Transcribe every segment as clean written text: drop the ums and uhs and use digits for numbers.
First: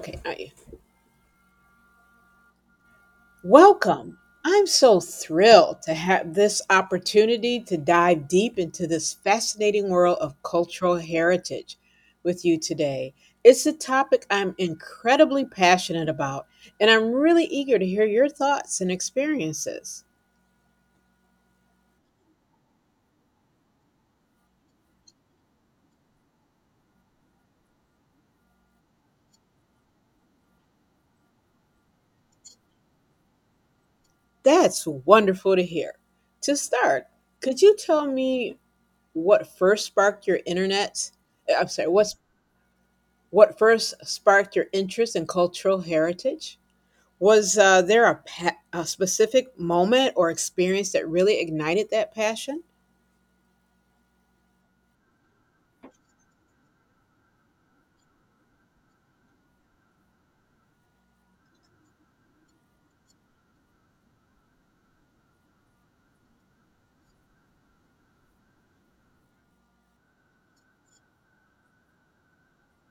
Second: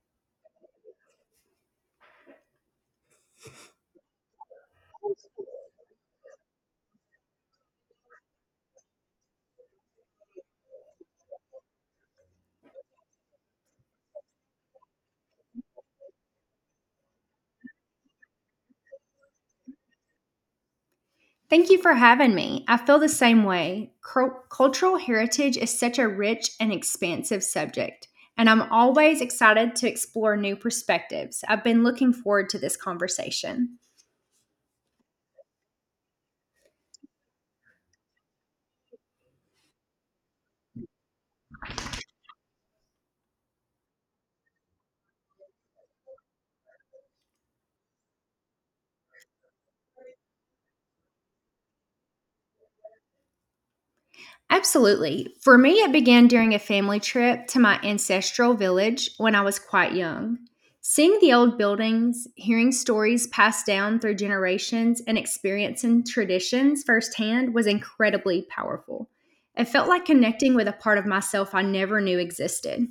Okay, I, welcome. I'm so thrilled to have this opportunity to dive deep into this fascinating world of cultural heritage with you today. It's a topic I'm incredibly passionate about, and I'm really eager to hear your thoughts and experiences. Thank you for having me. I feel the same way. Cultural heritage is such a rich and expansive subject, and I'm always excited to explore new perspectives. I've been looking forward to this conversation. That's wonderful to hear. To start, could you tell me what first sparked your internet? I'm sorry, what's what first sparked your interest in cultural heritage? Was there a, a specific moment or experience that really ignited that passion? Absolutely. For me, it began during a family trip to my ancestral village when I was quite young. Seeing the old buildings, hearing stories passed down through generations, and experiencing traditions firsthand was incredibly powerful. It felt like connecting with a part of myself I never knew existed.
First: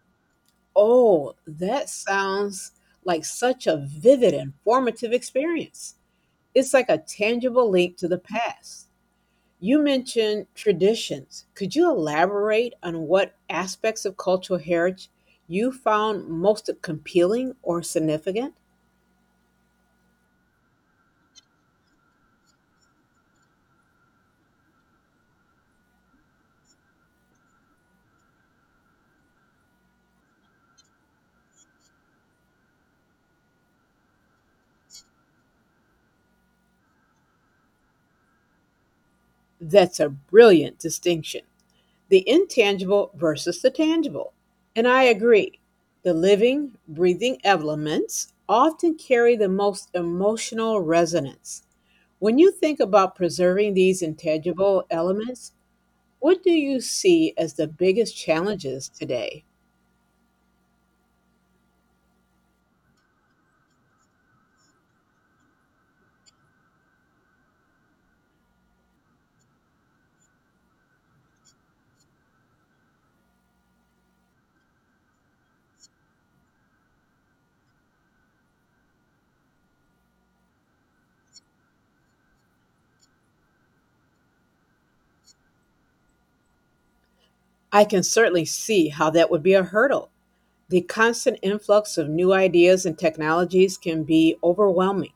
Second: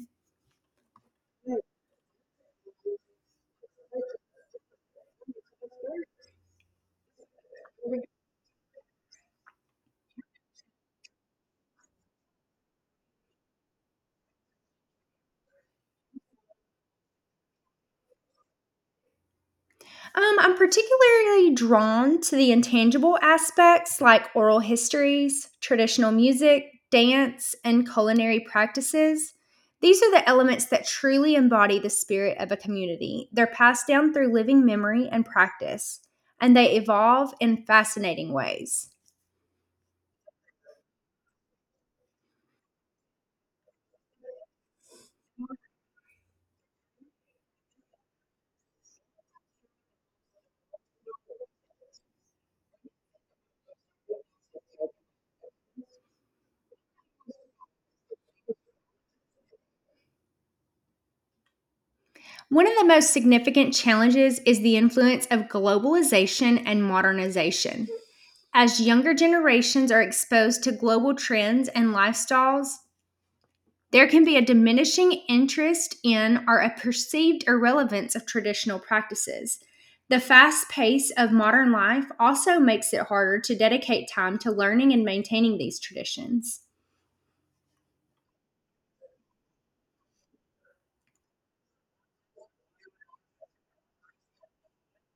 Oh, that sounds like such a vivid and formative experience. It's like a tangible link to the past. You mentioned traditions. Could you elaborate on what aspects of cultural heritage you found most compelling or significant? I'm particularly drawn to the intangible aspects like oral histories, traditional music, dance, and culinary practices. These are the elements that truly embody the spirit of a community. They're passed down through living memory and practice, and they evolve in fascinating ways. That's a brilliant distinction, the intangible versus the tangible. And I agree, the living, breathing elements often carry the most emotional resonance. When you think about preserving these intangible elements, what do you see as the biggest challenges today? One of the most significant challenges is the influence of globalization and modernization. As younger generations are exposed to global trends and lifestyles, there can be a diminishing interest in or a perceived irrelevance of traditional practices. The fast pace of modern life also makes it harder to dedicate time to learning and maintaining these traditions. I can certainly see how that would be a hurdle. The constant influx of new ideas and technologies can be overwhelming.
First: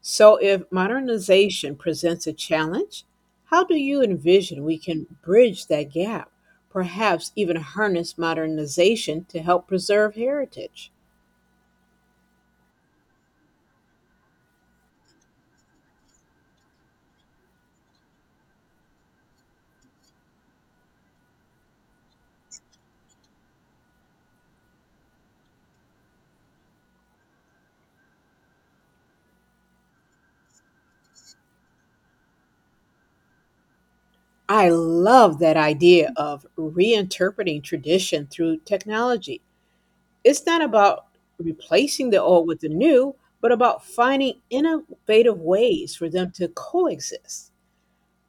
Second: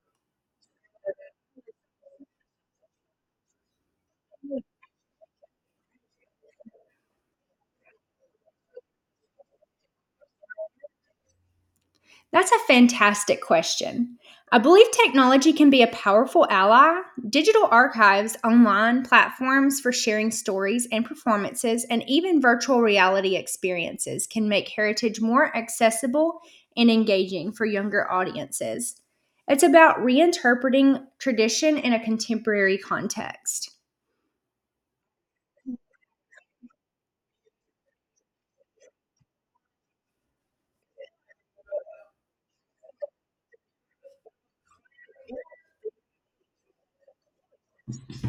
So, if modernization presents a challenge, how do you envision we can bridge that gap? Perhaps even harness modernization to help preserve heritage. That's a fantastic question. I believe technology can be a powerful ally. Digital archives, online platforms for sharing stories and performances, and even virtual reality experiences can make heritage more accessible and engaging for younger audiences. It's about reinterpreting tradition in a contemporary context. I love that idea of reinterpreting tradition through technology. It's not about replacing the old with the new, but about finding innovative ways for them to coexist.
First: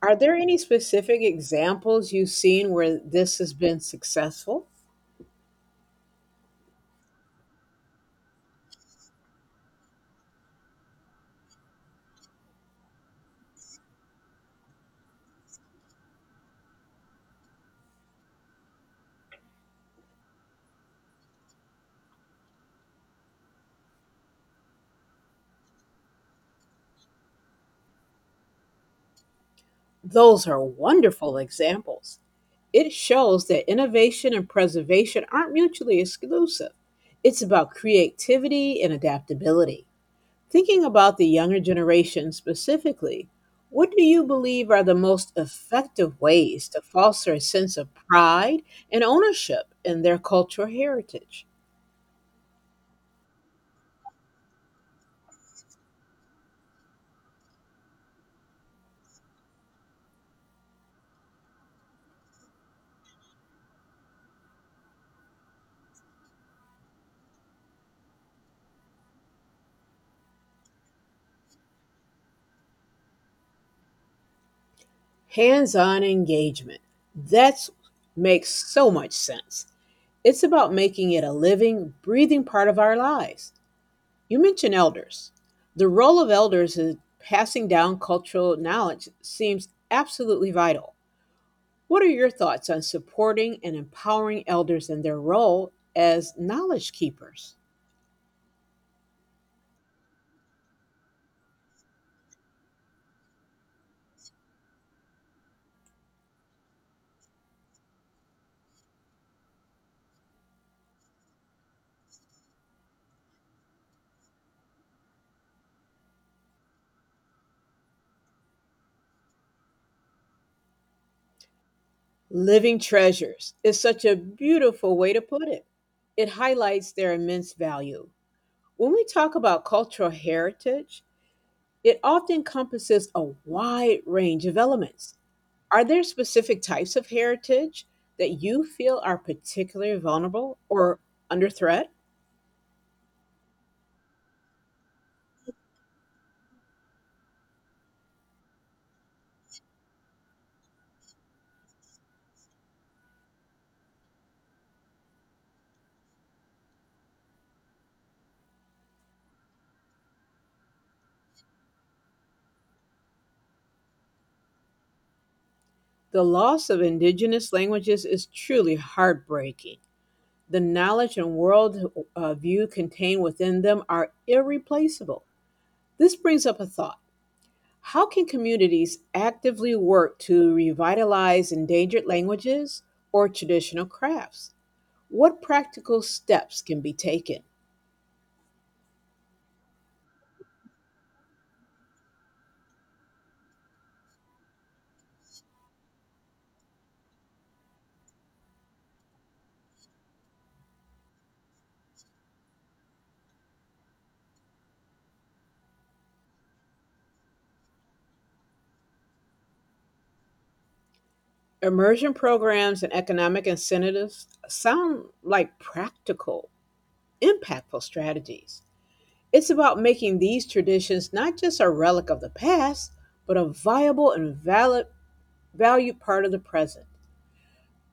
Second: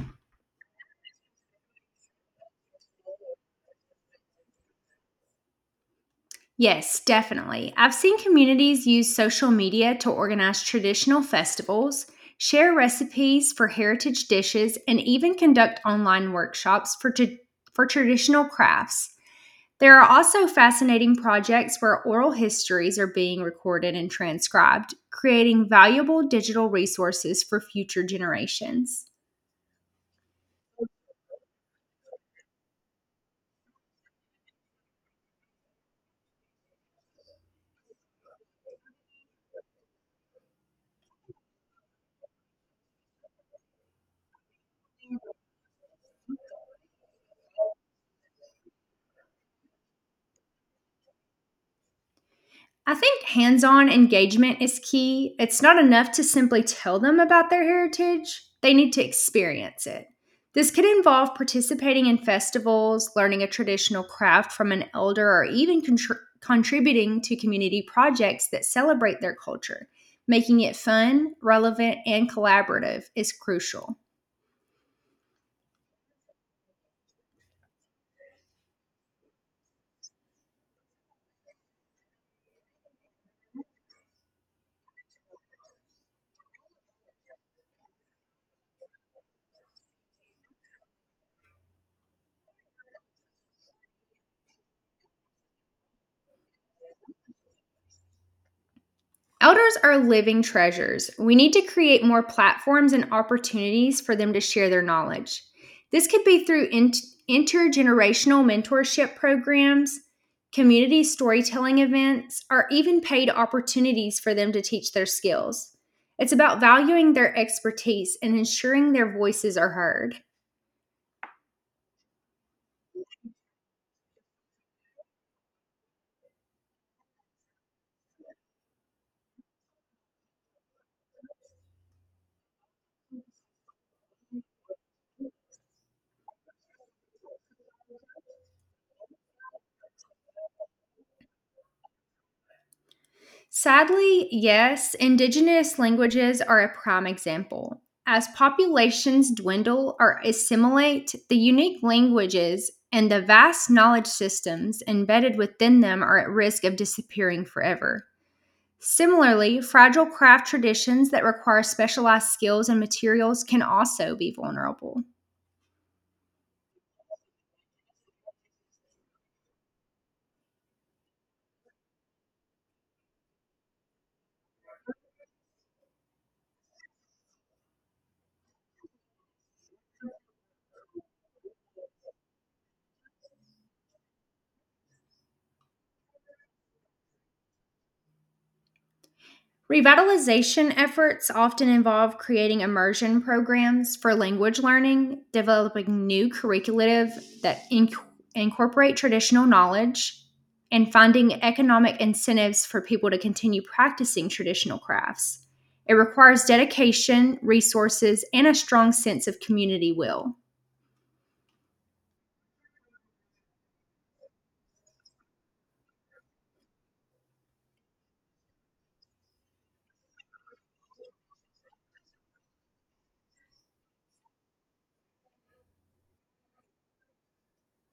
Are there any specific examples you've seen where this has been successful? Yes, definitely. I've seen communities use social media to organize traditional festivals, share recipes for heritage dishes, and even conduct online workshops for traditional crafts. There are also fascinating projects where oral histories are being recorded and transcribed, creating valuable digital resources for future generations. Those are wonderful examples. It shows that innovation and preservation aren't mutually exclusive. It's about creativity and adaptability. Thinking about the younger generation specifically, what do you believe are the most effective ways to foster a sense of pride and ownership in their cultural heritage? I think hands on engagement is key. It's not enough to simply tell them about their heritage, they need to experience it. This could involve participating in festivals, learning a traditional craft from an elder, or even contributing to community projects that celebrate their culture. Making it fun, relevant, and collaborative is crucial. Hands-on engagement. That's Makes so much sense. It's about making it a living, breathing part of our lives. You mentioned elders. The role of elders in passing down cultural knowledge seems absolutely vital. What are your thoughts on supporting and empowering elders in their role as knowledge keepers? Elders are living treasures. We need to create more platforms and opportunities for them to share their knowledge. This could be through intergenerational mentorship programs, community storytelling events, or even paid opportunities for them to teach their skills. It's about valuing their expertise and ensuring their voices are heard. Living treasures is such a beautiful way to put it. It highlights their immense value. When we talk about cultural heritage, it often encompasses a wide range of elements. Are there specific types of heritage that you feel are particularly vulnerable or under threat? Sadly, yes, indigenous languages are a prime example. As populations dwindle or assimilate, the unique languages and the vast knowledge systems embedded within them are at risk of disappearing forever. Similarly, fragile craft traditions that require specialized skills and materials can also be vulnerable. The loss of indigenous languages is truly heartbreaking. The knowledge and world view contained within them are irreplaceable. This brings up a thought. How can communities actively work to revitalize endangered languages or traditional crafts? What practical steps can be taken? Revitalization efforts often involve creating immersion programs for language learning, developing new curricula that incorporate traditional knowledge, and finding economic incentives for people to continue practicing traditional crafts. It requires dedication, resources, and a strong sense of community will. Immersion programs and economic incentives sound like practical, impactful strategies. It's about making these traditions not just a relic of the past, but a viable and valid, valued part of the present.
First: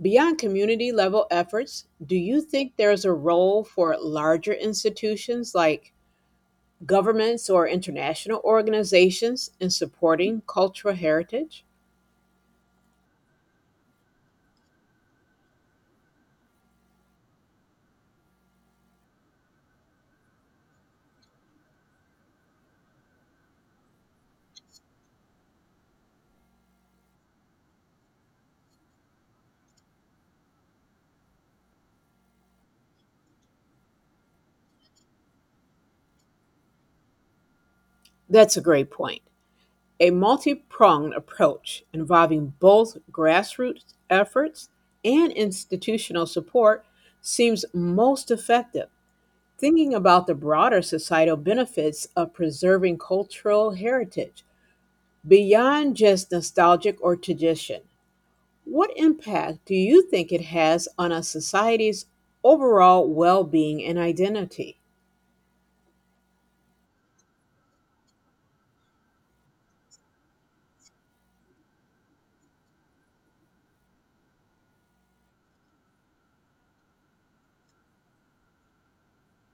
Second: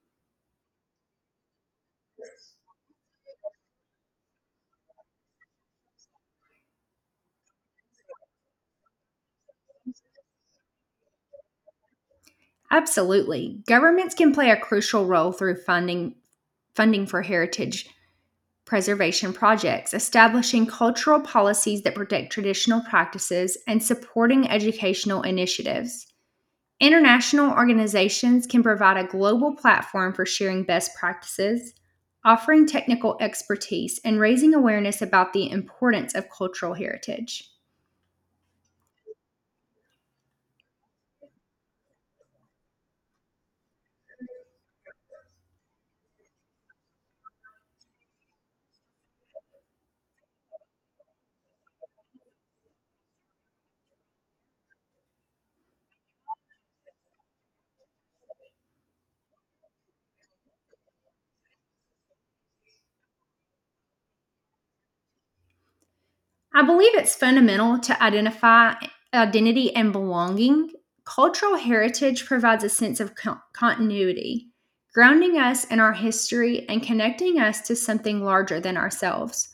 Beyond community level efforts, do you think there is a role for larger institutions like governments or international organizations in supporting cultural heritage? Absolutely. Governments can play a crucial role through funding for heritage preservation projects, establishing cultural policies that protect traditional practices, and supporting educational initiatives. International organizations can provide a global platform for sharing best practices, offering technical expertise, and raising awareness about the importance of cultural heritage. That's a great point. A multi-pronged approach involving both grassroots efforts and institutional support seems most effective, thinking about the broader societal benefits of preserving cultural heritage beyond just nostalgic or tradition. What impact do you think it has on a society's overall well-being and identity? I believe it's fundamental to identify identity and belonging. Cultural heritage provides a sense of continuity, grounding us in our history and connecting us to something larger than ourselves.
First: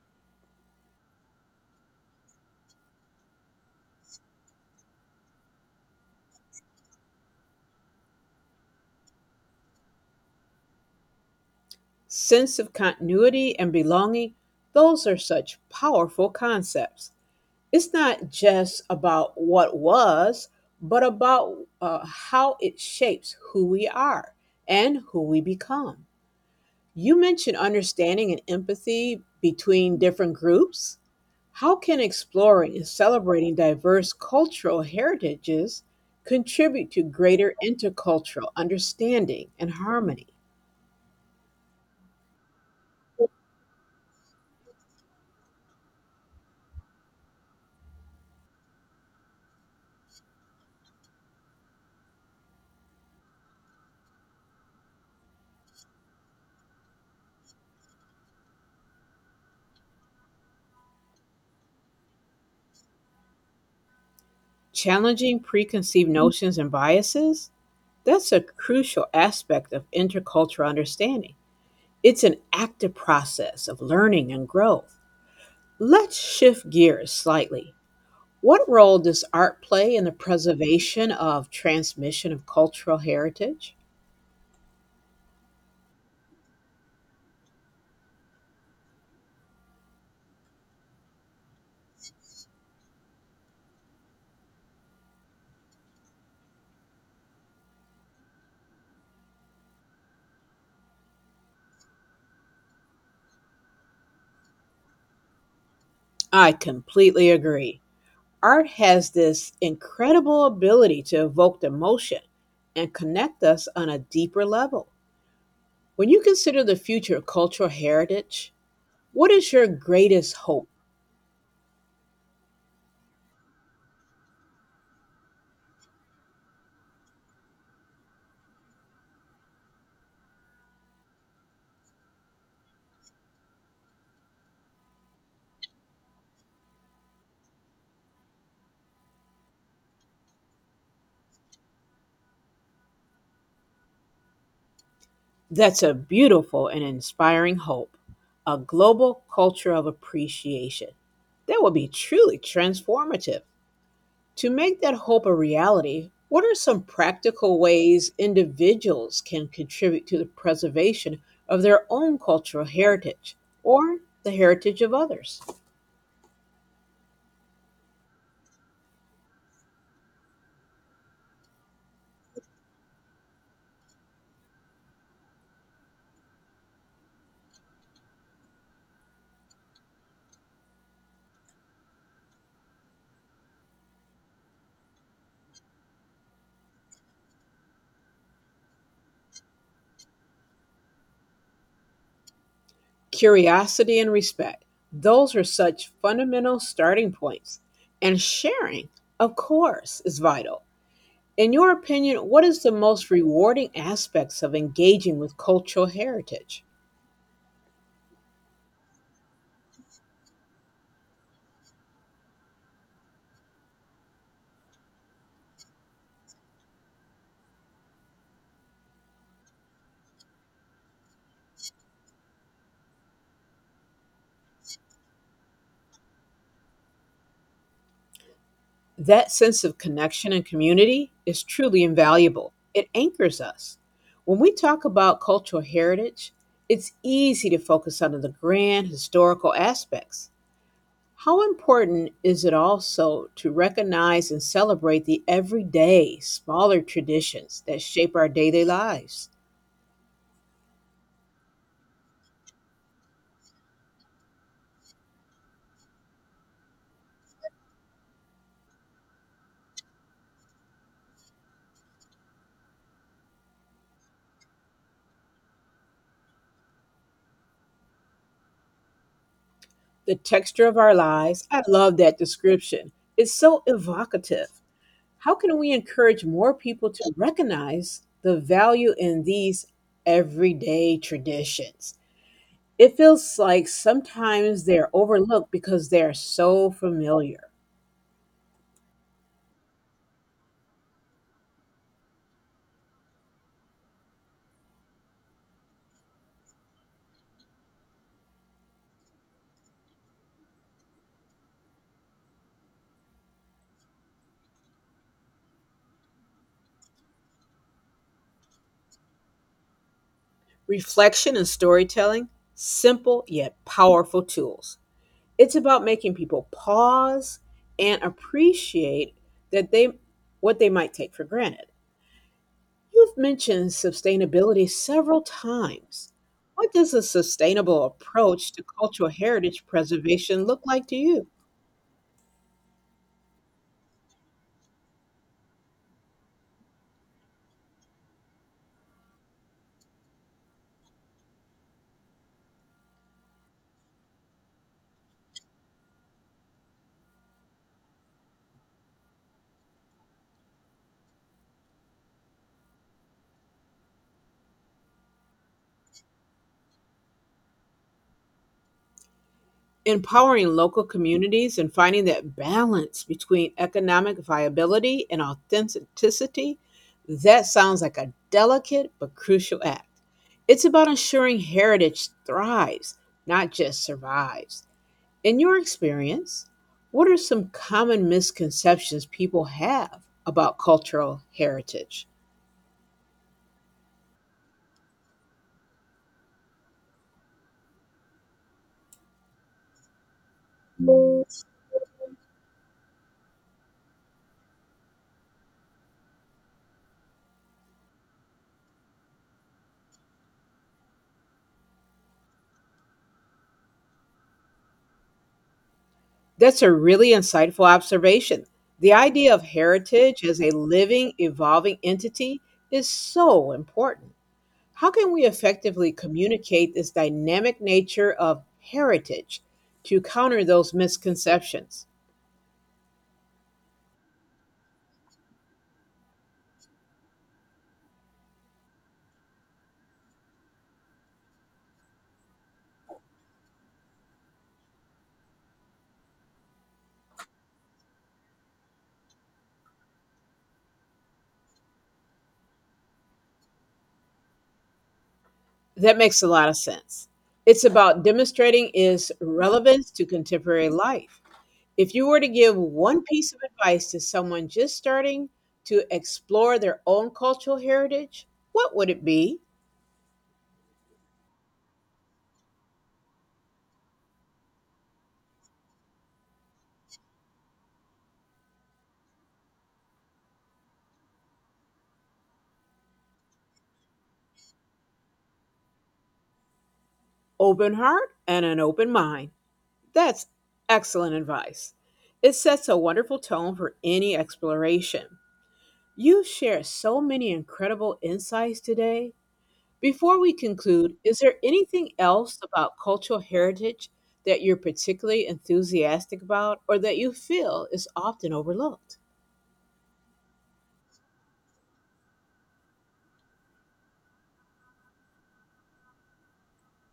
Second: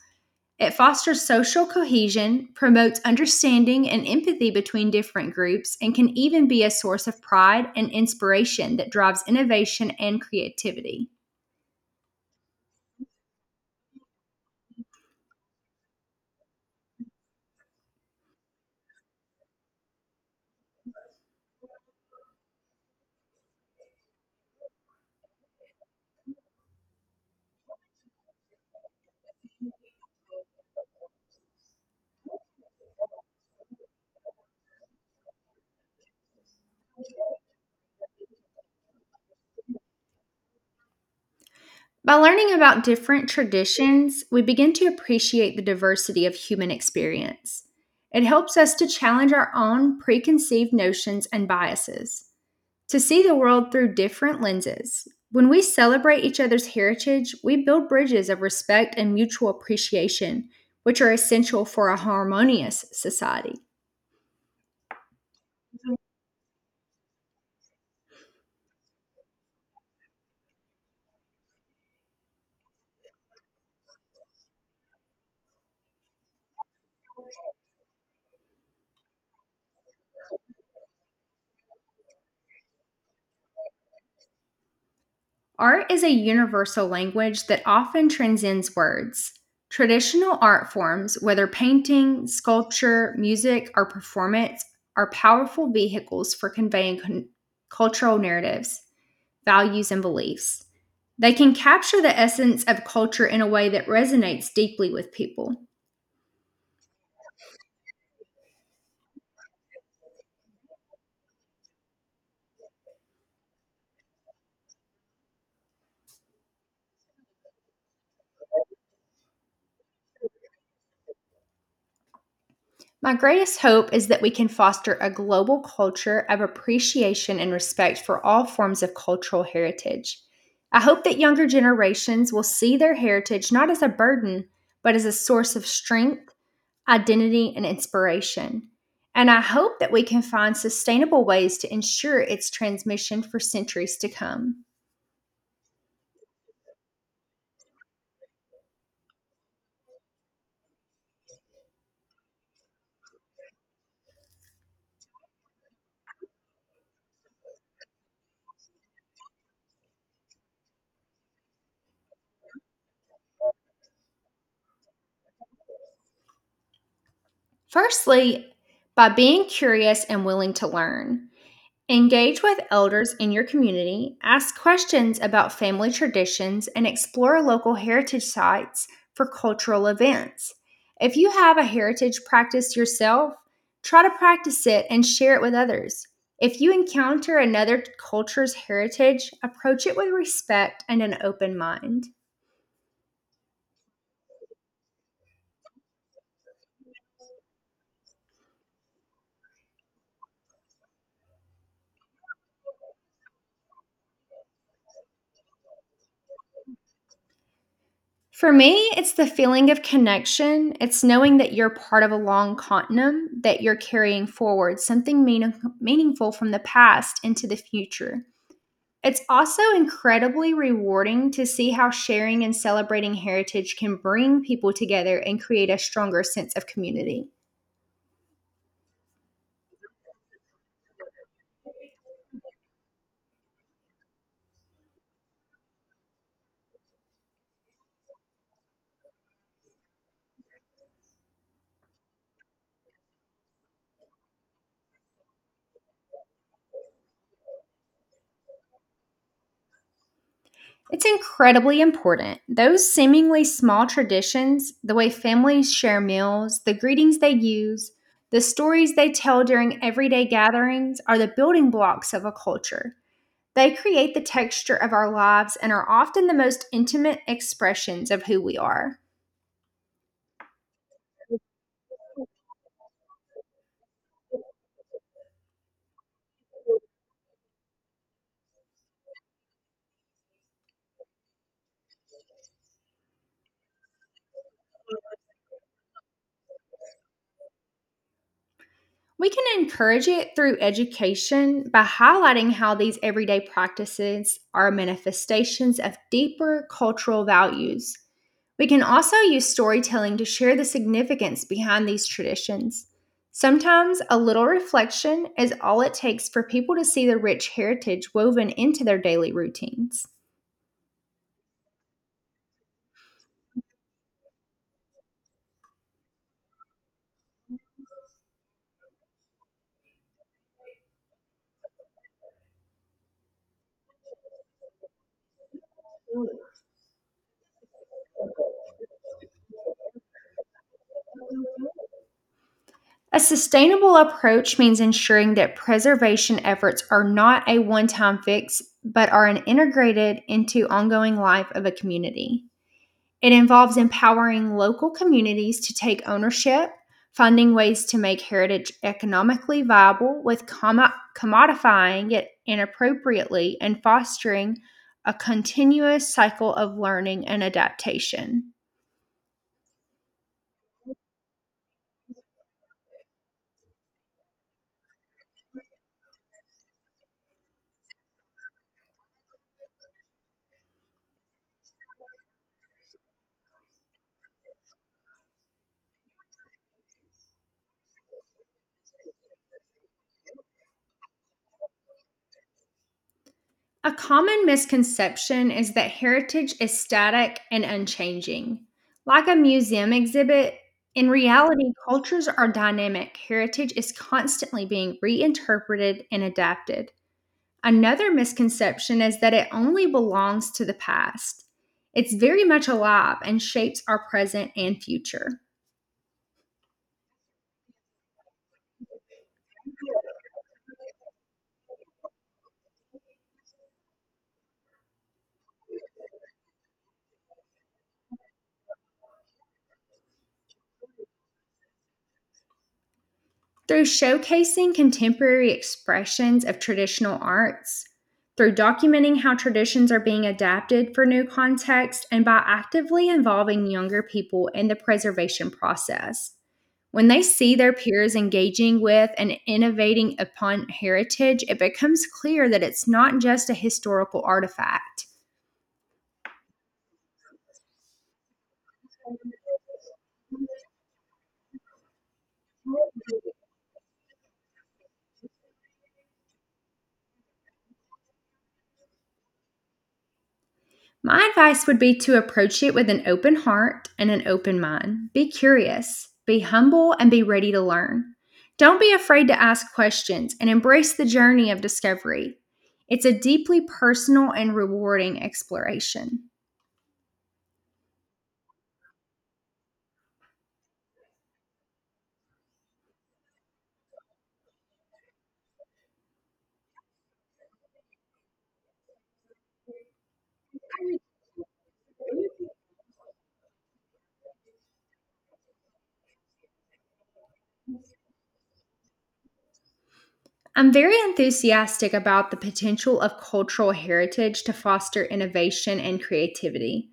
It fosters social cohesion, promotes understanding and empathy between different groups, and can even be a source of pride and inspiration that drives innovation and creativity. Sense of continuity and belonging, those are such powerful concepts. It's not just about what was, but about how it shapes who we are and who we become. You mentioned understanding and empathy between different groups. How can exploring and celebrating diverse cultural heritages contribute to greater intercultural understanding and harmony? By learning about different traditions, we begin to appreciate the diversity of human experience. It helps us to challenge our own preconceived notions and biases, to see the world through different lenses. When we celebrate each other's heritage, we build bridges of respect and mutual appreciation, which are essential for a harmonious society. Challenging preconceived notions and biases? That's a crucial aspect of intercultural understanding. It's an active process of learning and growth. Let's shift gears slightly. What role does art play in the preservation of transmission of cultural heritage? Art is a universal language that often transcends words. Traditional art forms, whether painting, sculpture, music, or performance, are powerful vehicles for conveying cultural narratives, values, and beliefs. They can capture the essence of culture in a way that resonates deeply with people. I completely agree. Art has this incredible ability to evoke emotion and connect us on a deeper level. When you consider the future of cultural heritage, what is your greatest hope? My greatest hope is that we can foster a global culture of appreciation and respect for all forms of cultural heritage. I hope that younger generations will see their heritage not as a burden, but as a source of strength, identity, and inspiration. And I hope that we can find sustainable ways to ensure its transmission for centuries to come. That's a beautiful and inspiring hope, a global culture of appreciation. That would be truly transformative. To make that hope a reality, what are some practical ways individuals can contribute to the preservation of their own cultural heritage or the heritage of others? Firstly, by being curious and willing to learn. Engage with elders in your community, ask questions about family traditions, and explore local heritage sites for cultural events. If you have a heritage practice yourself, try to practice it and share it with others. If you encounter another culture's heritage, approach it with respect and an open mind. Curiosity and respect, those are such fundamental starting points. And sharing, of course, is vital. In your opinion, what is the most rewarding aspects of engaging with cultural heritage? For me, it's the feeling of connection. It's knowing that you're part of a long continuum that you're carrying forward, something meaningful from the past into the future. It's also incredibly rewarding to see how sharing and celebrating heritage can bring people together and create a stronger sense of community. That sense of connection and community is truly invaluable. It anchors us. When we talk about cultural heritage, it's easy to focus on the grand historical aspects. How important is it also to recognize and celebrate the everyday, smaller traditions that shape our daily lives? It's incredibly important. Those seemingly small traditions, the way families share meals, the greetings they use, the stories they tell during everyday gatherings are the building blocks of a culture. They create the texture of our lives and are often the most intimate expressions of who we are. The texture of our lives. I love that description. It's so evocative. How can we encourage more people to recognize the value in these everyday traditions? It feels like sometimes they're overlooked because they're so familiar. We can encourage it through education by highlighting how these everyday practices are manifestations of deeper cultural values. We can also use storytelling to share the significance behind these traditions. Sometimes a little reflection is all it takes for people to see the rich heritage woven into their daily routines. Reflection and storytelling, simple yet powerful tools. It's about making people pause and appreciate that they what they might take for granted. You've mentioned sustainability several times. What does a sustainable approach to cultural heritage preservation look like to you? A sustainable approach means ensuring that preservation efforts are not a one time fix, but are integrated into ongoing life of a community. It involves empowering local communities to take ownership, finding ways to make heritage economically viable with commodifying it inappropriately, and fostering a continuous cycle of learning and adaptation. Empowering local communities and finding that balance between economic viability and authenticity, that sounds like a delicate but crucial act. It's about ensuring heritage thrives, not just survives. In your experience, what are some common misconceptions people have about cultural heritage? A common misconception is that heritage is static and unchanging. Like a museum exhibit, in reality, cultures are dynamic. Heritage is constantly being reinterpreted and adapted. Another misconception is that it only belongs to the past. It's very much alive and shapes our present and future. That's a really insightful observation. The idea of heritage as a living, evolving entity is so important. How can we effectively communicate this dynamic nature of heritage to counter those misconceptions? Through showcasing contemporary expressions of traditional arts, through documenting how traditions are being adapted for new contexts, and by actively involving younger people in the preservation process. When they see their peers engaging with and innovating upon heritage, it becomes clear that it's not just a historical artifact. That makes a lot of sense. It's about demonstrating its relevance to contemporary life. If you were to give one piece of advice to someone just starting to explore their own cultural heritage, what would it be? My advice would be to approach it with an open heart and an open mind. Be curious, be humble, and be ready to learn. Don't be afraid to ask questions and embrace the journey of discovery. It's a deeply personal and rewarding exploration. Open heart and an open mind. That's excellent advice. It sets a wonderful tone for any exploration. You share so many incredible insights today. Before we conclude, is there anything else about cultural heritage that you're particularly enthusiastic about or that you feel is often overlooked? I'm very enthusiastic about the potential of cultural heritage to foster innovation and creativity.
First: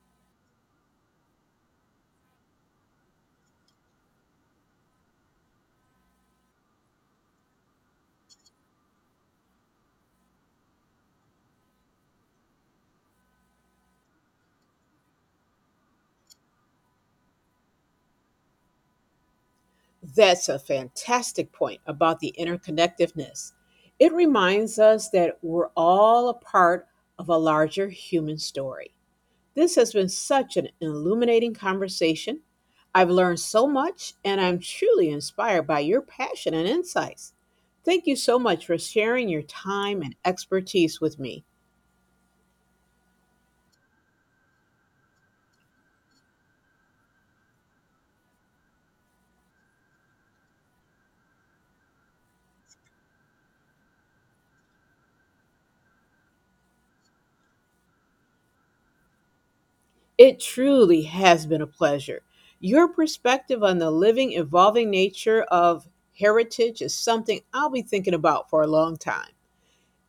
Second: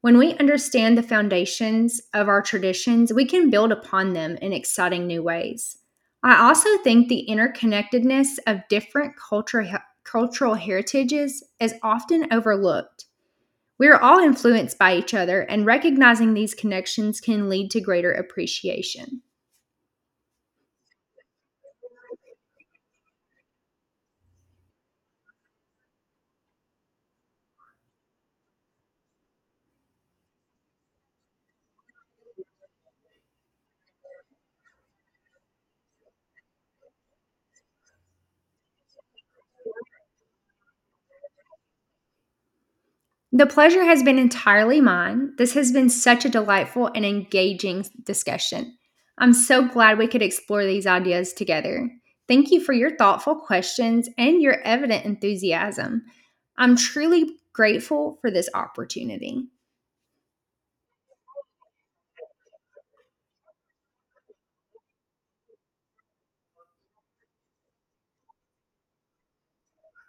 When we understand the foundations of our traditions, we can build upon them in exciting new ways. I also think the interconnectedness of cultural heritages is often overlooked. We are all influenced by each other, and recognizing these connections can lead to greater appreciation. That's a fantastic point about the interconnectedness. It reminds us that we're all a part of a larger human story. This has been such an illuminating conversation. I've learned so much, and I'm truly inspired by your passion and insights. Thank you so much for sharing your time and expertise with me. The pleasure has been entirely mine. This has been such a delightful and engaging discussion. I'm so glad we could explore these ideas together. Thank you for your thoughtful questions and your evident enthusiasm. I'm truly grateful for this opportunity. It truly has been a pleasure. Your perspective on the living, evolving nature of heritage is something I'll be thinking about for a long time.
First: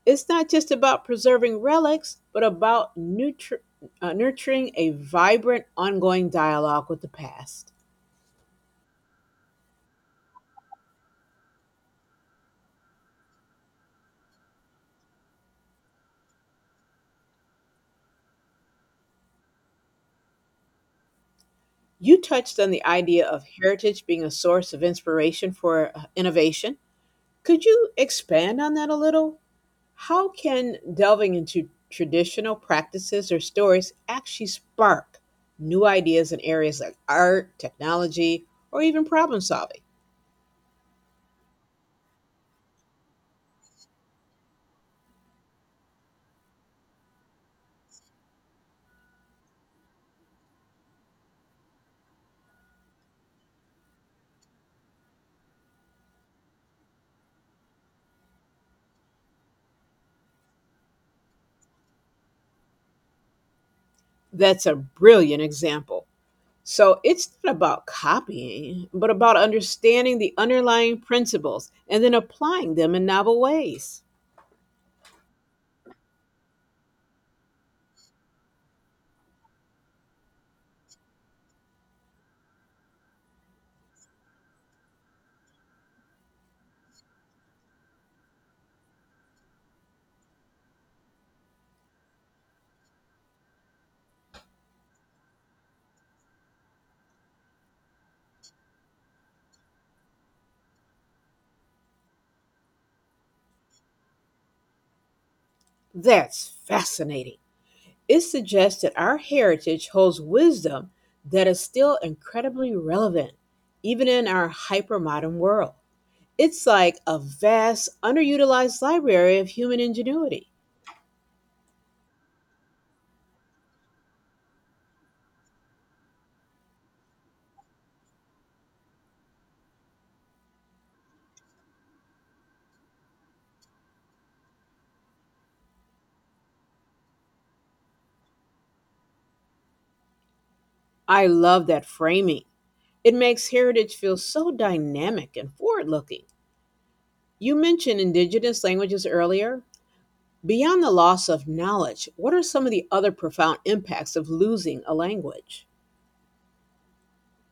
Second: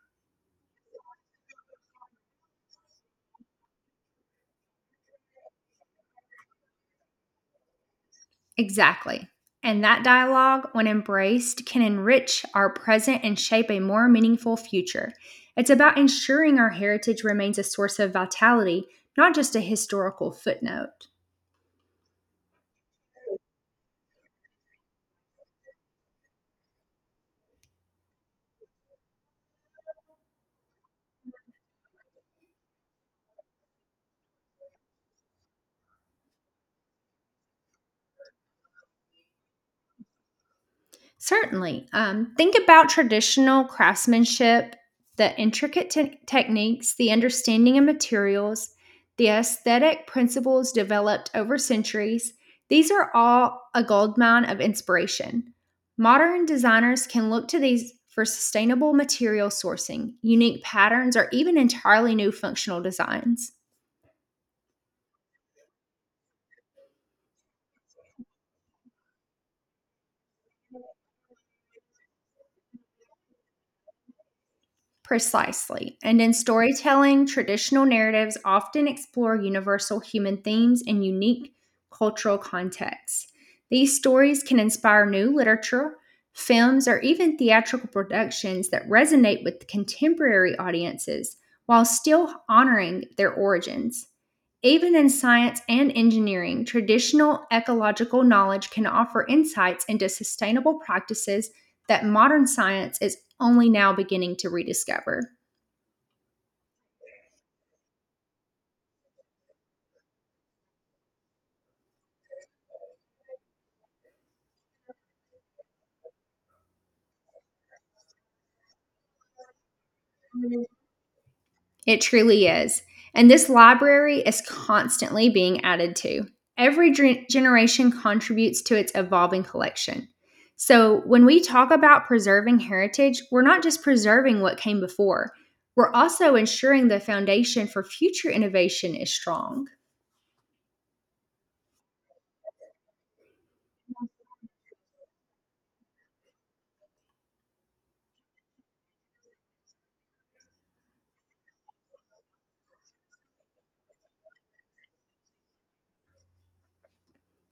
It's not just about preserving relics, but about nurturing a vibrant, ongoing dialogue with the past. Exactly. And that dialogue, when embraced, can enrich our present and shape a more meaningful future. It's about ensuring our heritage remains a source of vitality, not just a historical footnote. You touched on the idea of heritage being a source of inspiration for innovation. Could you expand on that a little? How can delving into traditional practices or stories actually spark new ideas in areas like art, technology, or even problem solving? Certainly. Think about traditional craftsmanship, the intricate techniques, the understanding of materials, the aesthetic principles developed over centuries. These are all a goldmine of inspiration. Modern designers can look to these for sustainable material sourcing, unique patterns, or even entirely new functional designs. That's a brilliant example. So it's not about copying, but about understanding the underlying principles and then applying them in novel ways. Precisely. And in storytelling, traditional narratives often explore universal human themes in unique cultural contexts. These stories can inspire new literature, films, or even theatrical productions that resonate with contemporary audiences while still honoring their origins. Even in science and engineering, traditional ecological knowledge can offer insights into sustainable practices that modern science is only now beginning to rediscover. That's fascinating. It suggests that our heritage holds wisdom that is still incredibly relevant, even in our hypermodern world. It's like a vast, underutilized library of human ingenuity. It truly is. And this library is constantly being added to. Every generation contributes to its evolving collection. So, when we talk about preserving heritage, we're not just preserving what came before, we're also ensuring the foundation for future innovation is strong. I love that framing. It makes heritage feel so dynamic and forward looking. You mentioned indigenous languages earlier. Beyond the loss of knowledge, what are some of the other profound impacts of losing a language?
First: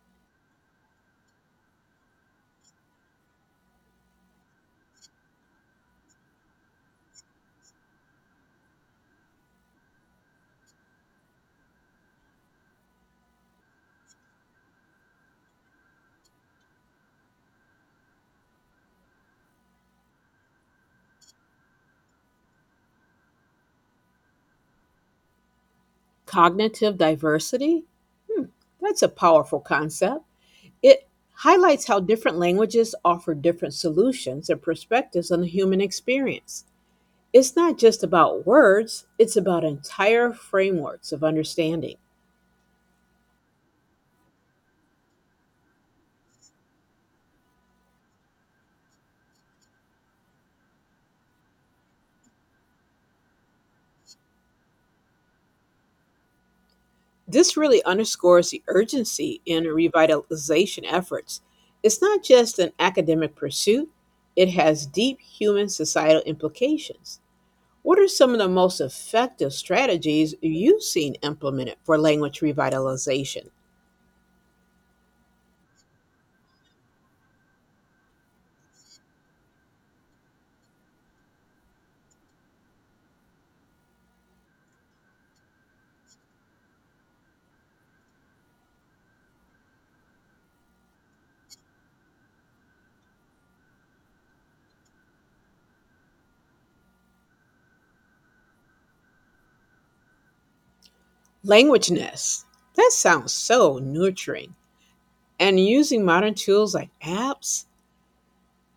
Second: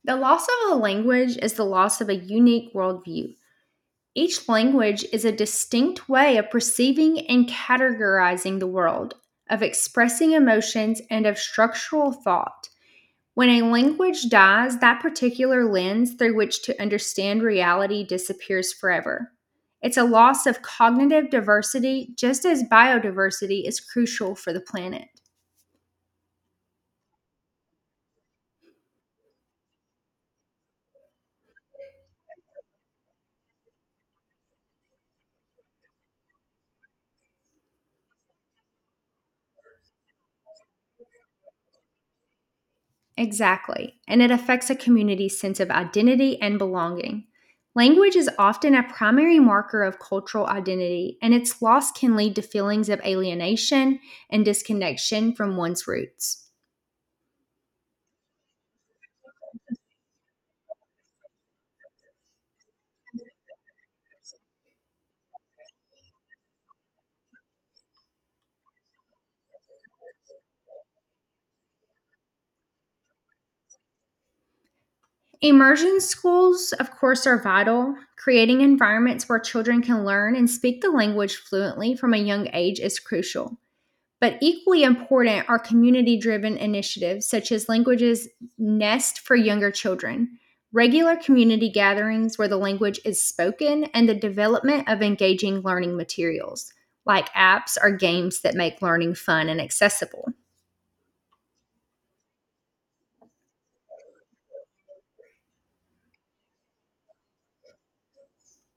The loss of a language is the loss of a unique worldview. Each language is a distinct way of perceiving and categorizing the world, of expressing emotions, and of structural thought. When a language dies, that particular lens through which to understand reality disappears forever. It's a loss of cognitive diversity, just as biodiversity is crucial for the planet. Cognitive diversity? That's a powerful concept. It highlights how different languages offer different solutions and perspectives on the human experience. It's not just about words, it's about entire frameworks of understanding. Exactly, and it affects a community's sense of identity and belonging. Language is often a primary marker of cultural identity, and its loss can lead to feelings of alienation and disconnection from one's roots. This really underscores the urgency in revitalization efforts. It's not just an academic pursuit, it has deep human societal implications. What are some of the most effective strategies you've seen implemented for language revitalization? Immersion schools, of course, are vital. Creating environments where children can learn and speak the language fluently from a young age is crucial. But equally important are community driven initiatives such as Languages Nest for younger children, regular community gatherings where the language is spoken, and the development of engaging learning materials like apps or games that make learning fun and accessible. Language nests. That sounds so nurturing. And using modern tools like apps,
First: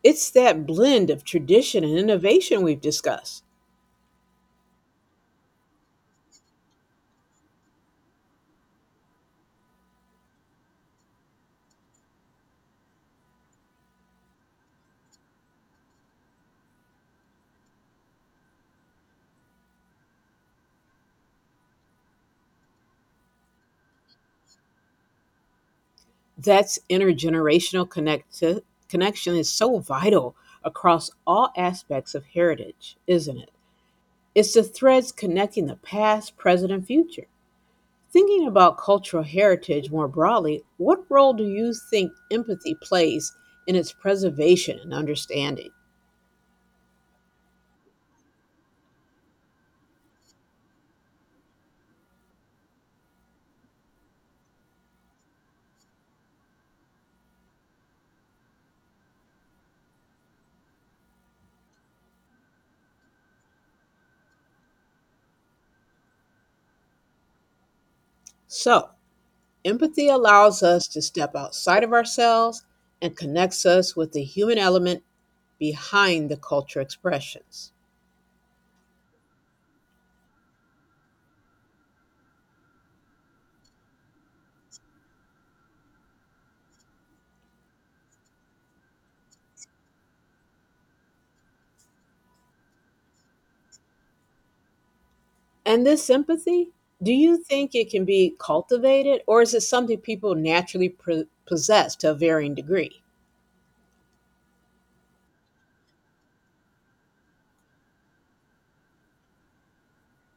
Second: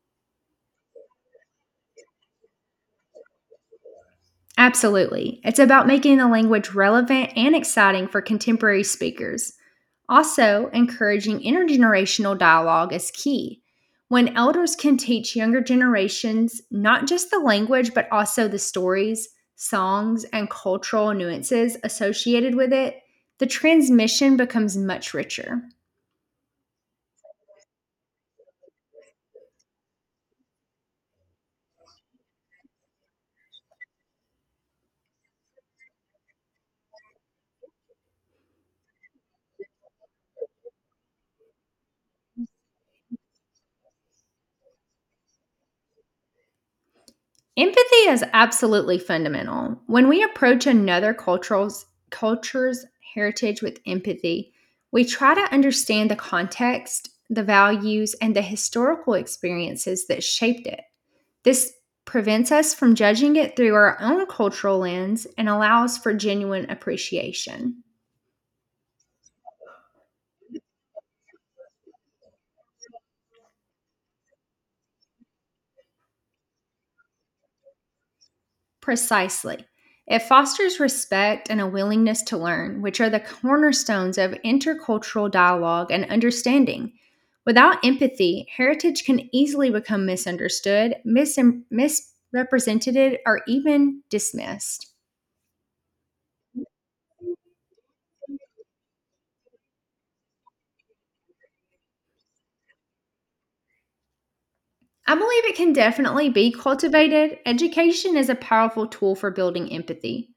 it's that blend of tradition and innovation we've discussed. Absolutely. It's about making the language relevant and exciting for contemporary speakers. Also, encouraging intergenerational dialogue is key. When elders can teach younger generations not just the language, but also the stories, songs, and cultural nuances associated with it, the transmission becomes much richer. That's Intergenerational connection is so vital across all aspects of heritage, isn't it? It's the threads connecting the past, present, and future. Thinking about cultural heritage more broadly, what role do you think empathy plays in its preservation and understanding? Empathy is absolutely fundamental. When we approach another cultural's culture's heritage with empathy, we try to understand the context, the values, and the historical experiences that shaped it. This prevents us from judging it through our own cultural lens and allows for genuine appreciation. So, empathy allows us to step outside of ourselves and connects us with the human element behind the culture expressions. Precisely. It fosters respect and a willingness to learn, which are the cornerstones of intercultural dialogue and understanding. Without empathy, heritage can easily become misunderstood, misrepresented, or even dismissed. And this empathy, do you think it can be cultivated or is it something people naturally possess to a varying degree? I believe it can definitely be cultivated. Education is a powerful tool for building empathy.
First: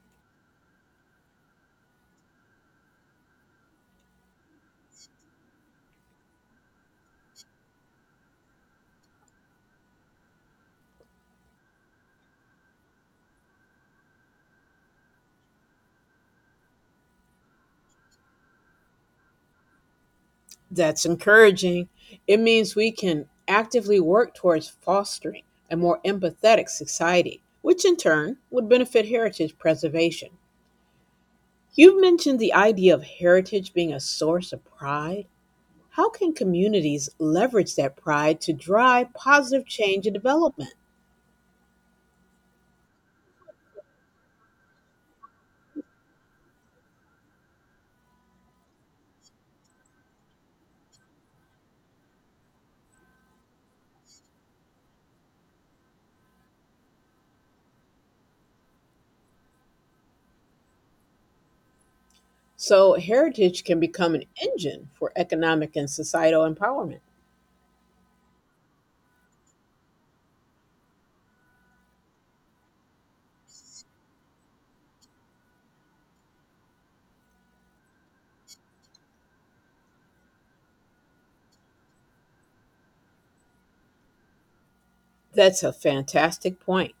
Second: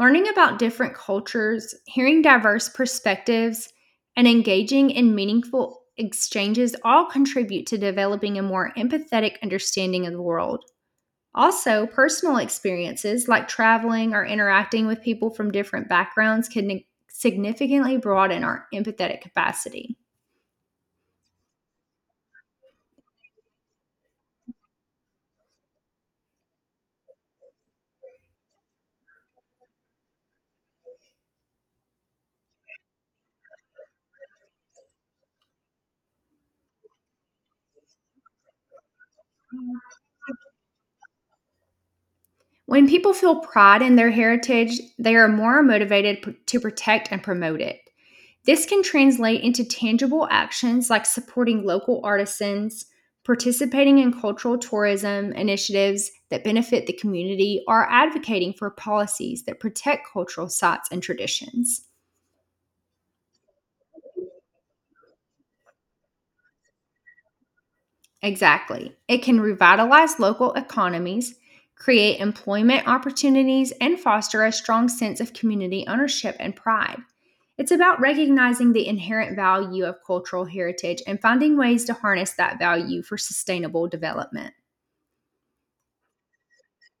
Learning about different cultures, hearing diverse perspectives, and engaging in meaningful exchanges all contribute to developing a more empathetic understanding of the world. Also, personal experiences like traveling or interacting with people from different backgrounds can significantly broaden our empathetic capacity. That's encouraging. It means we can actively work towards fostering a more empathetic society, which in turn would benefit heritage preservation. You've mentioned the idea of heritage being a source of pride. How can communities leverage that pride to drive positive change and development? When people feel pride in their heritage, they are more motivated to protect and promote it. This can translate into tangible actions like supporting local artisans, participating in cultural tourism initiatives that benefit the community, or advocating for policies that protect cultural sites and traditions. So heritage can become an engine for economic and societal empowerment. Exactly. It can revitalize local economies, create employment opportunities, and foster a strong sense of community ownership and pride. It's about recognizing the inherent value of cultural heritage and finding ways to harness that value for sustainable development. That's a fantastic point.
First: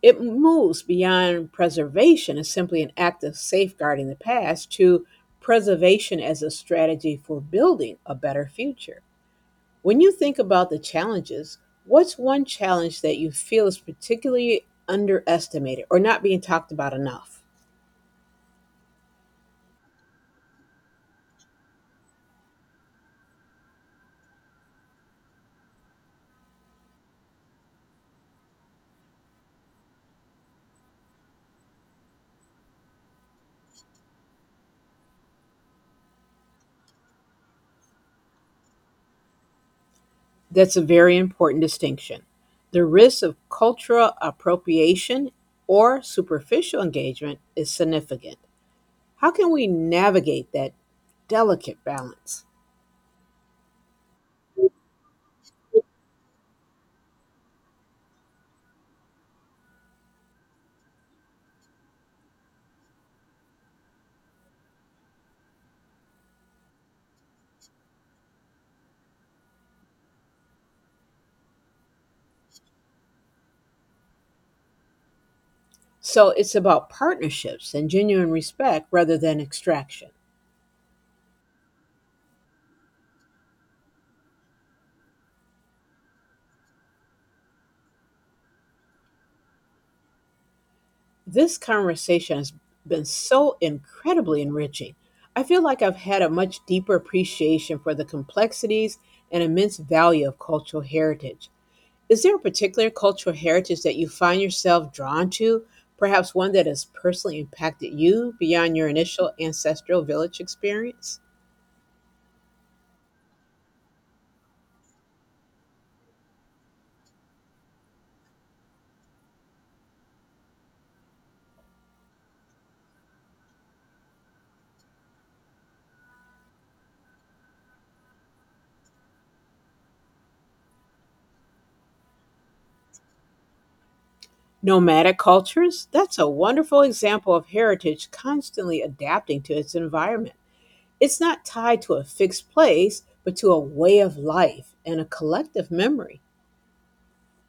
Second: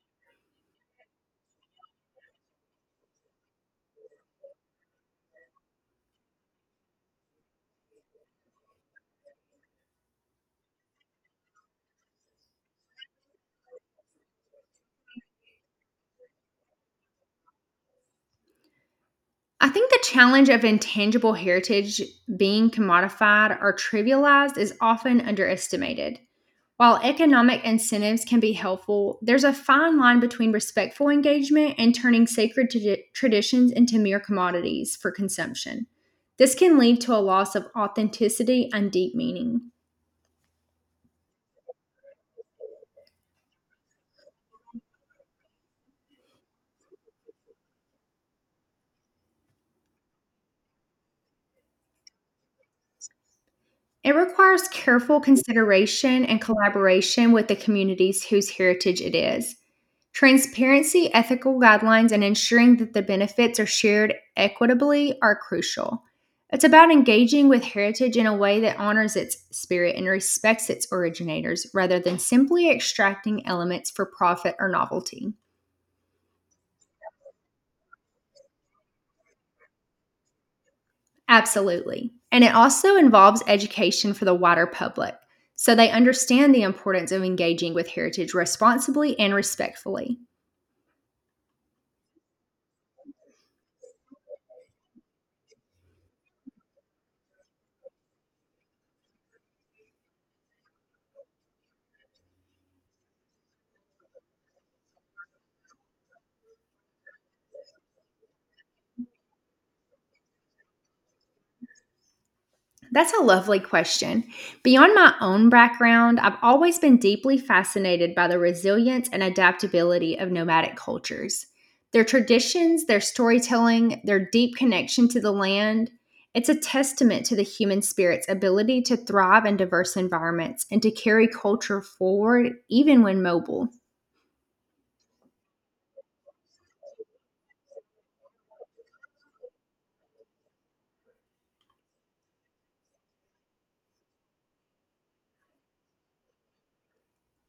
It moves beyond preservation as simply an act of safeguarding the past to preservation as a strategy for building a better future. When you think about the challenges, what's one challenge that you feel is particularly underestimated or not being talked about enough? I think the challenge of intangible heritage being commodified or trivialized is often underestimated. While economic incentives can be helpful, there's a fine line between respectful engagement and turning sacred traditions into mere commodities for consumption. This can lead to a loss of authenticity and deep meaning. That's a very important distinction. The risk of cultural appropriation or superficial engagement is significant. How can we navigate that delicate balance? It requires careful consideration and collaboration with the communities whose heritage it is. Transparency, ethical guidelines, and ensuring that the benefits are shared equitably are crucial. It's about engaging with heritage in a way that honors its spirit and respects its originators rather than simply extracting elements for profit or novelty. So it's about partnerships and genuine respect rather than extraction. Absolutely. And it also involves education for the wider public so they understand the importance of engaging with heritage responsibly and respectfully. This conversation has been so incredibly enriching. I feel like I've had a much deeper appreciation for the complexities and immense value of cultural heritage. Is there a particular cultural heritage that you find yourself drawn to, perhaps one that has personally impacted you beyond your initial ancestral village experience? That's a lovely question. Beyond my own background, I've always been deeply fascinated by the resilience and adaptability of nomadic cultures. Their traditions, their storytelling, their deep connection to the land, it's a testament to the human spirit's ability to thrive in diverse environments and to carry culture forward even when mobile. Nomadic cultures? That's a wonderful example of heritage constantly adapting to its environment. It's not tied to a fixed place, but to a way of life and a collective memory.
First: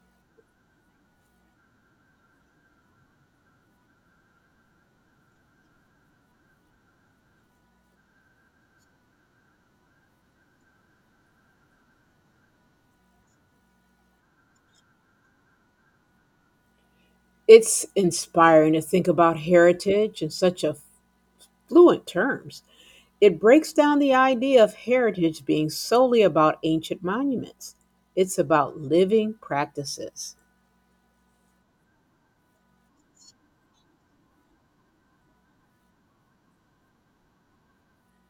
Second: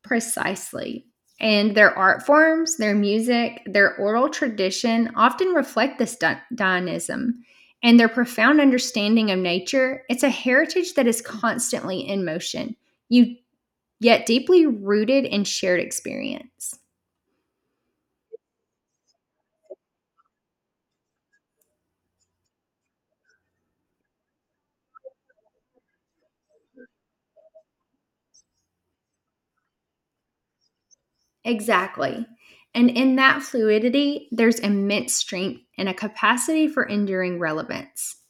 Precisely. And their art forms, their music, their oral tradition often reflect this Dionism. And their profound understanding of nature, it's a heritage that is constantly in motion, you, yet deeply rooted in shared experience. It's inspiring to think about heritage in such a fluent terms. It breaks down the idea of heritage being solely about ancient monuments. It's about living practices. Exactly. And in that fluidity, there's immense strength and a capacity for enduring relevance.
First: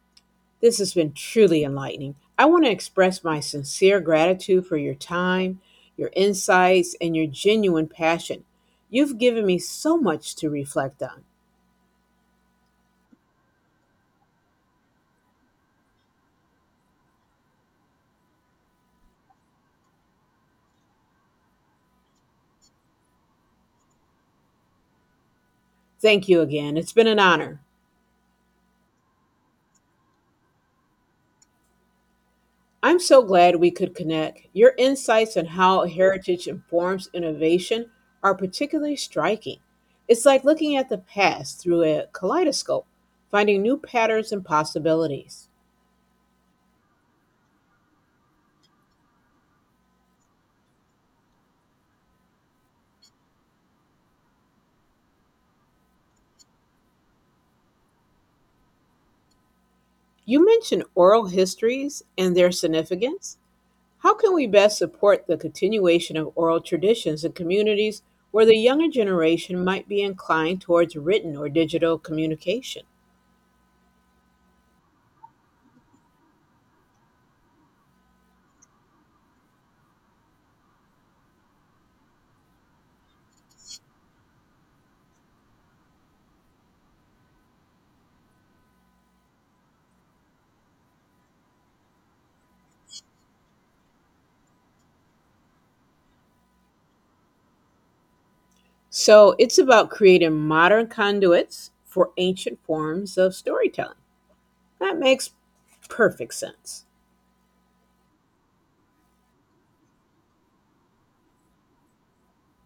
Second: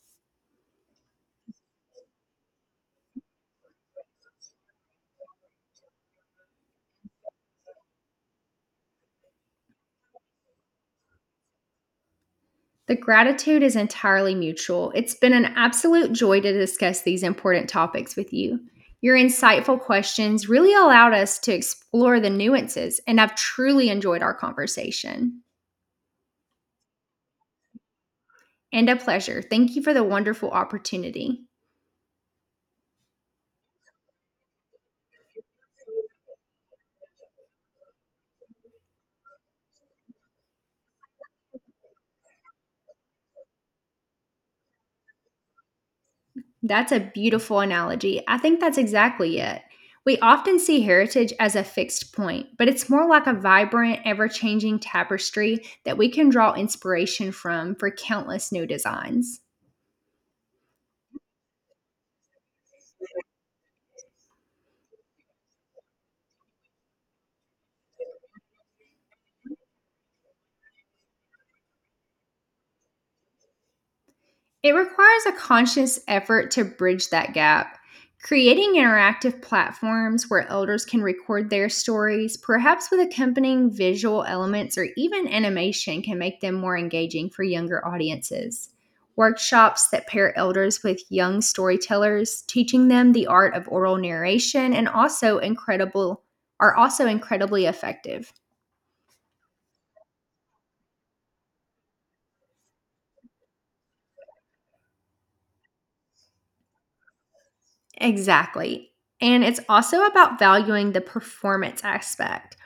This has been truly enlightening. I want to express my sincere gratitude for your time, your insights, and your genuine passion. You've given me so much to reflect on. The gratitude is entirely mutual. It's been an absolute joy to discuss these important topics with you. Your insightful questions really allowed us to explore the nuances, and I've truly enjoyed our conversation. Thank you again. It's been an honor. And a pleasure. Thank you for the wonderful opportunity. I'm so glad we could connect. Your insights on how heritage informs innovation are particularly striking. It's like looking at the past through a kaleidoscope, finding new patterns and possibilities. That's a beautiful analogy. I think that's exactly it. We often see heritage as a fixed point, but it's more like a vibrant, ever changing tapestry that we can draw inspiration from for countless new designs. You mentioned oral histories and their significance. How can we best support the continuation of oral traditions in communities where the younger generation might be inclined towards written or digital communication? It requires a conscious effort to bridge that gap. Creating interactive platforms where elders can record their stories, perhaps with accompanying visual elements or even animation, can make them more engaging for younger audiences. Workshops that pair elders with young storytellers, teaching them the art of oral narration, and also incredible are also incredibly effective. So it's about creating modern conduits for ancient forms of storytelling. That makes perfect sense. Exactly. And it's also about valuing the performance aspect.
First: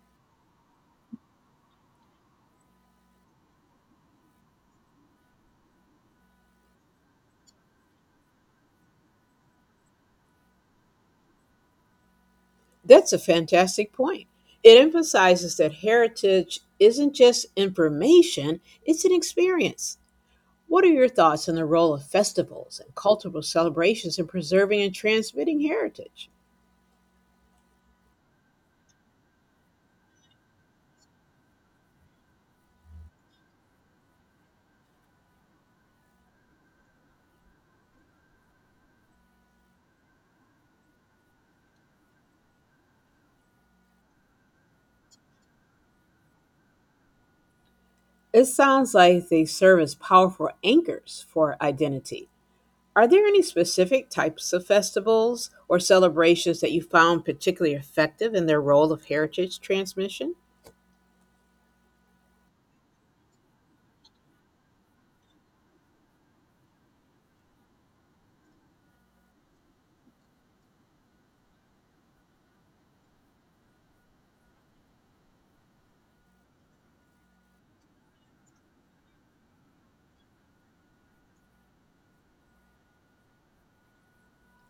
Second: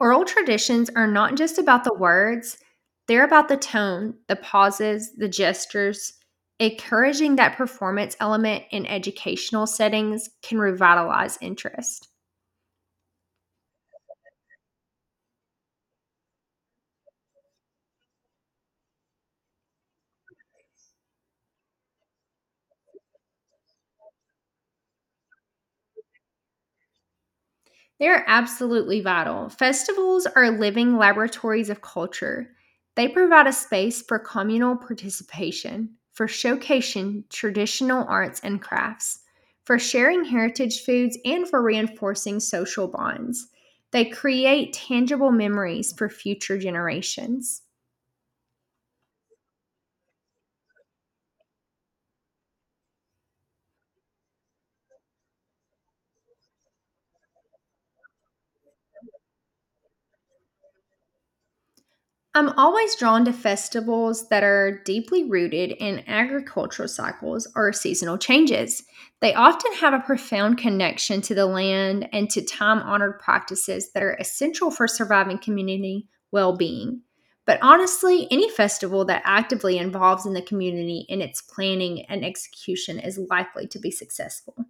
Oral traditions are not just about the words, they're about the tone, the pauses, the gestures. Encouraging that performance element in educational settings can revitalize interest. That's a fantastic point. It emphasizes that heritage isn't just information, it's an experience. What are your thoughts on the role of festivals and cultural celebrations in preserving and transmitting heritage? They're absolutely vital. Festivals are living laboratories of culture. They provide a space for communal participation, for showcasing traditional arts and crafts, for sharing heritage foods, and for reinforcing social bonds. They create tangible memories for future generations. It sounds like they serve as powerful anchors for identity. Are there any specific types of festivals or celebrations that you found particularly effective in their role of heritage transmission? I'm always drawn to festivals that are deeply rooted in agricultural cycles or seasonal changes. They often have a profound connection to the land and to time honored practices that are essential for surviving community well being. But honestly, any festival that actively involves in the community in its planning and execution is likely to be successful.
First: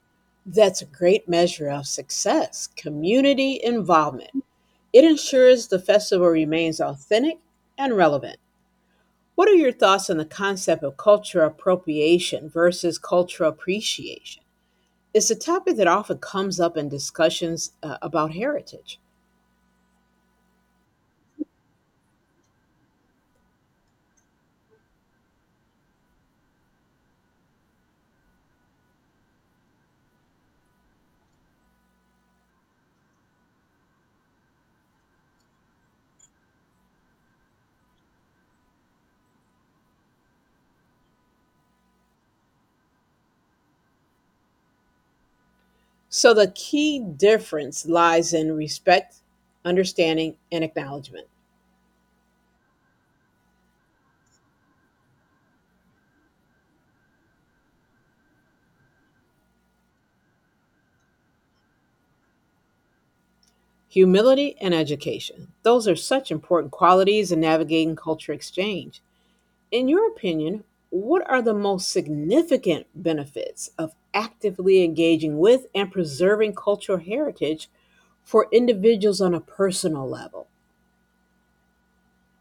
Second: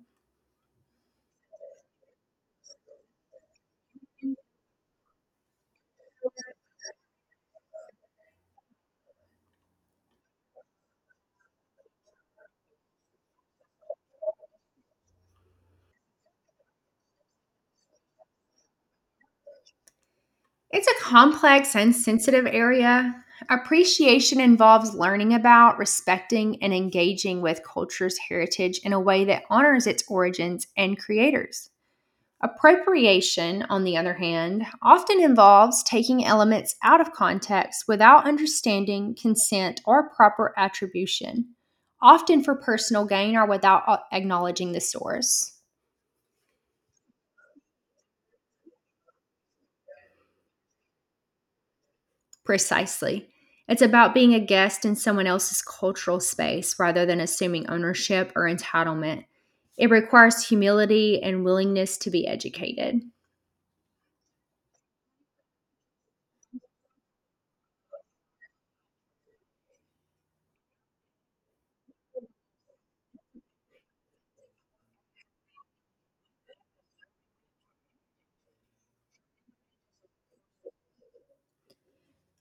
That's a great measure of success community involvement. It ensures the festival remains authentic and relevant. What are your thoughts on the concept of cultural appropriation versus cultural appreciation? It's a topic that often comes up in discussions about heritage. It's a complex and sensitive area. Appreciation involves learning about, respecting, and engaging with culture's heritage in a way that honors its origins and creators. Appropriation, on the other hand, often involves taking elements out of context without understanding, consent, or proper attribution, often for personal gain or without acknowledging the source. So the key difference lies in respect, understanding, and acknowledgement. Precisely. It's about being a guest in someone else's cultural space rather than assuming ownership or entitlement. It requires humility and willingness to be educated. Humility and education. Those are such important qualities in navigating culture exchange. In your opinion, what are the most significant benefits of actively engaging with and preserving cultural heritage for individuals on a personal level?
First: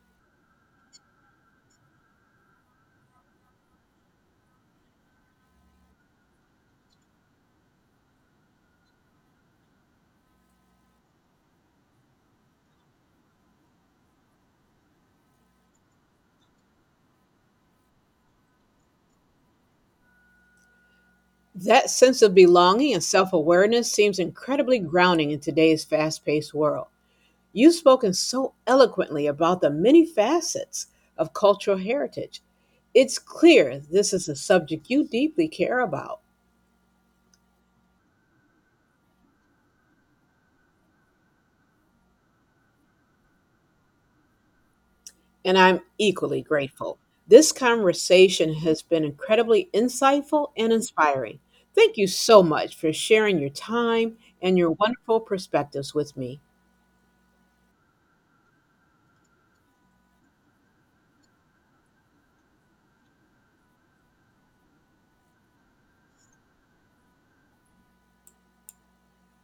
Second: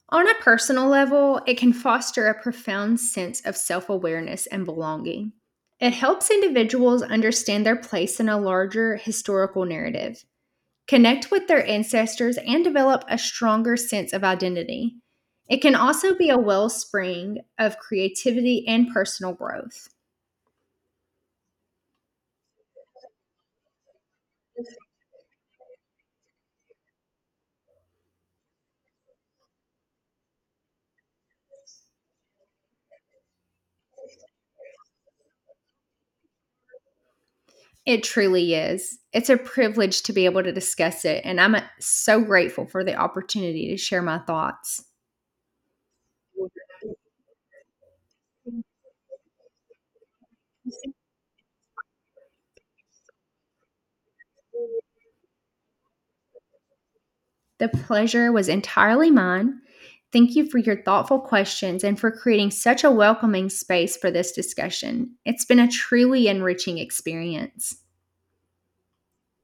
On a personal level, it can foster a profound sense of self awareness and belonging. It helps individuals understand their place in a larger historical narrative. Connect with their ancestors, and develop a stronger sense of identity. It can also be a wellspring of creativity and personal growth. That sense of belonging and self awareness seems incredibly grounding in today's fast paced world. You've spoken so eloquently about the many facets of cultural heritage. It's clear this is a subject you deeply care about, It truly is. It's a privilege to be able to discuss it, and I'm so grateful for the opportunity to share my thoughts. and I'm equally grateful. This conversation has been incredibly insightful and inspiring. Thank you so much for sharing your time and your wonderful perspectives with me. The pleasure was entirely mine. Thank you for your thoughtful questions and for creating such a welcoming space for this discussion. It's been a truly enriching experience.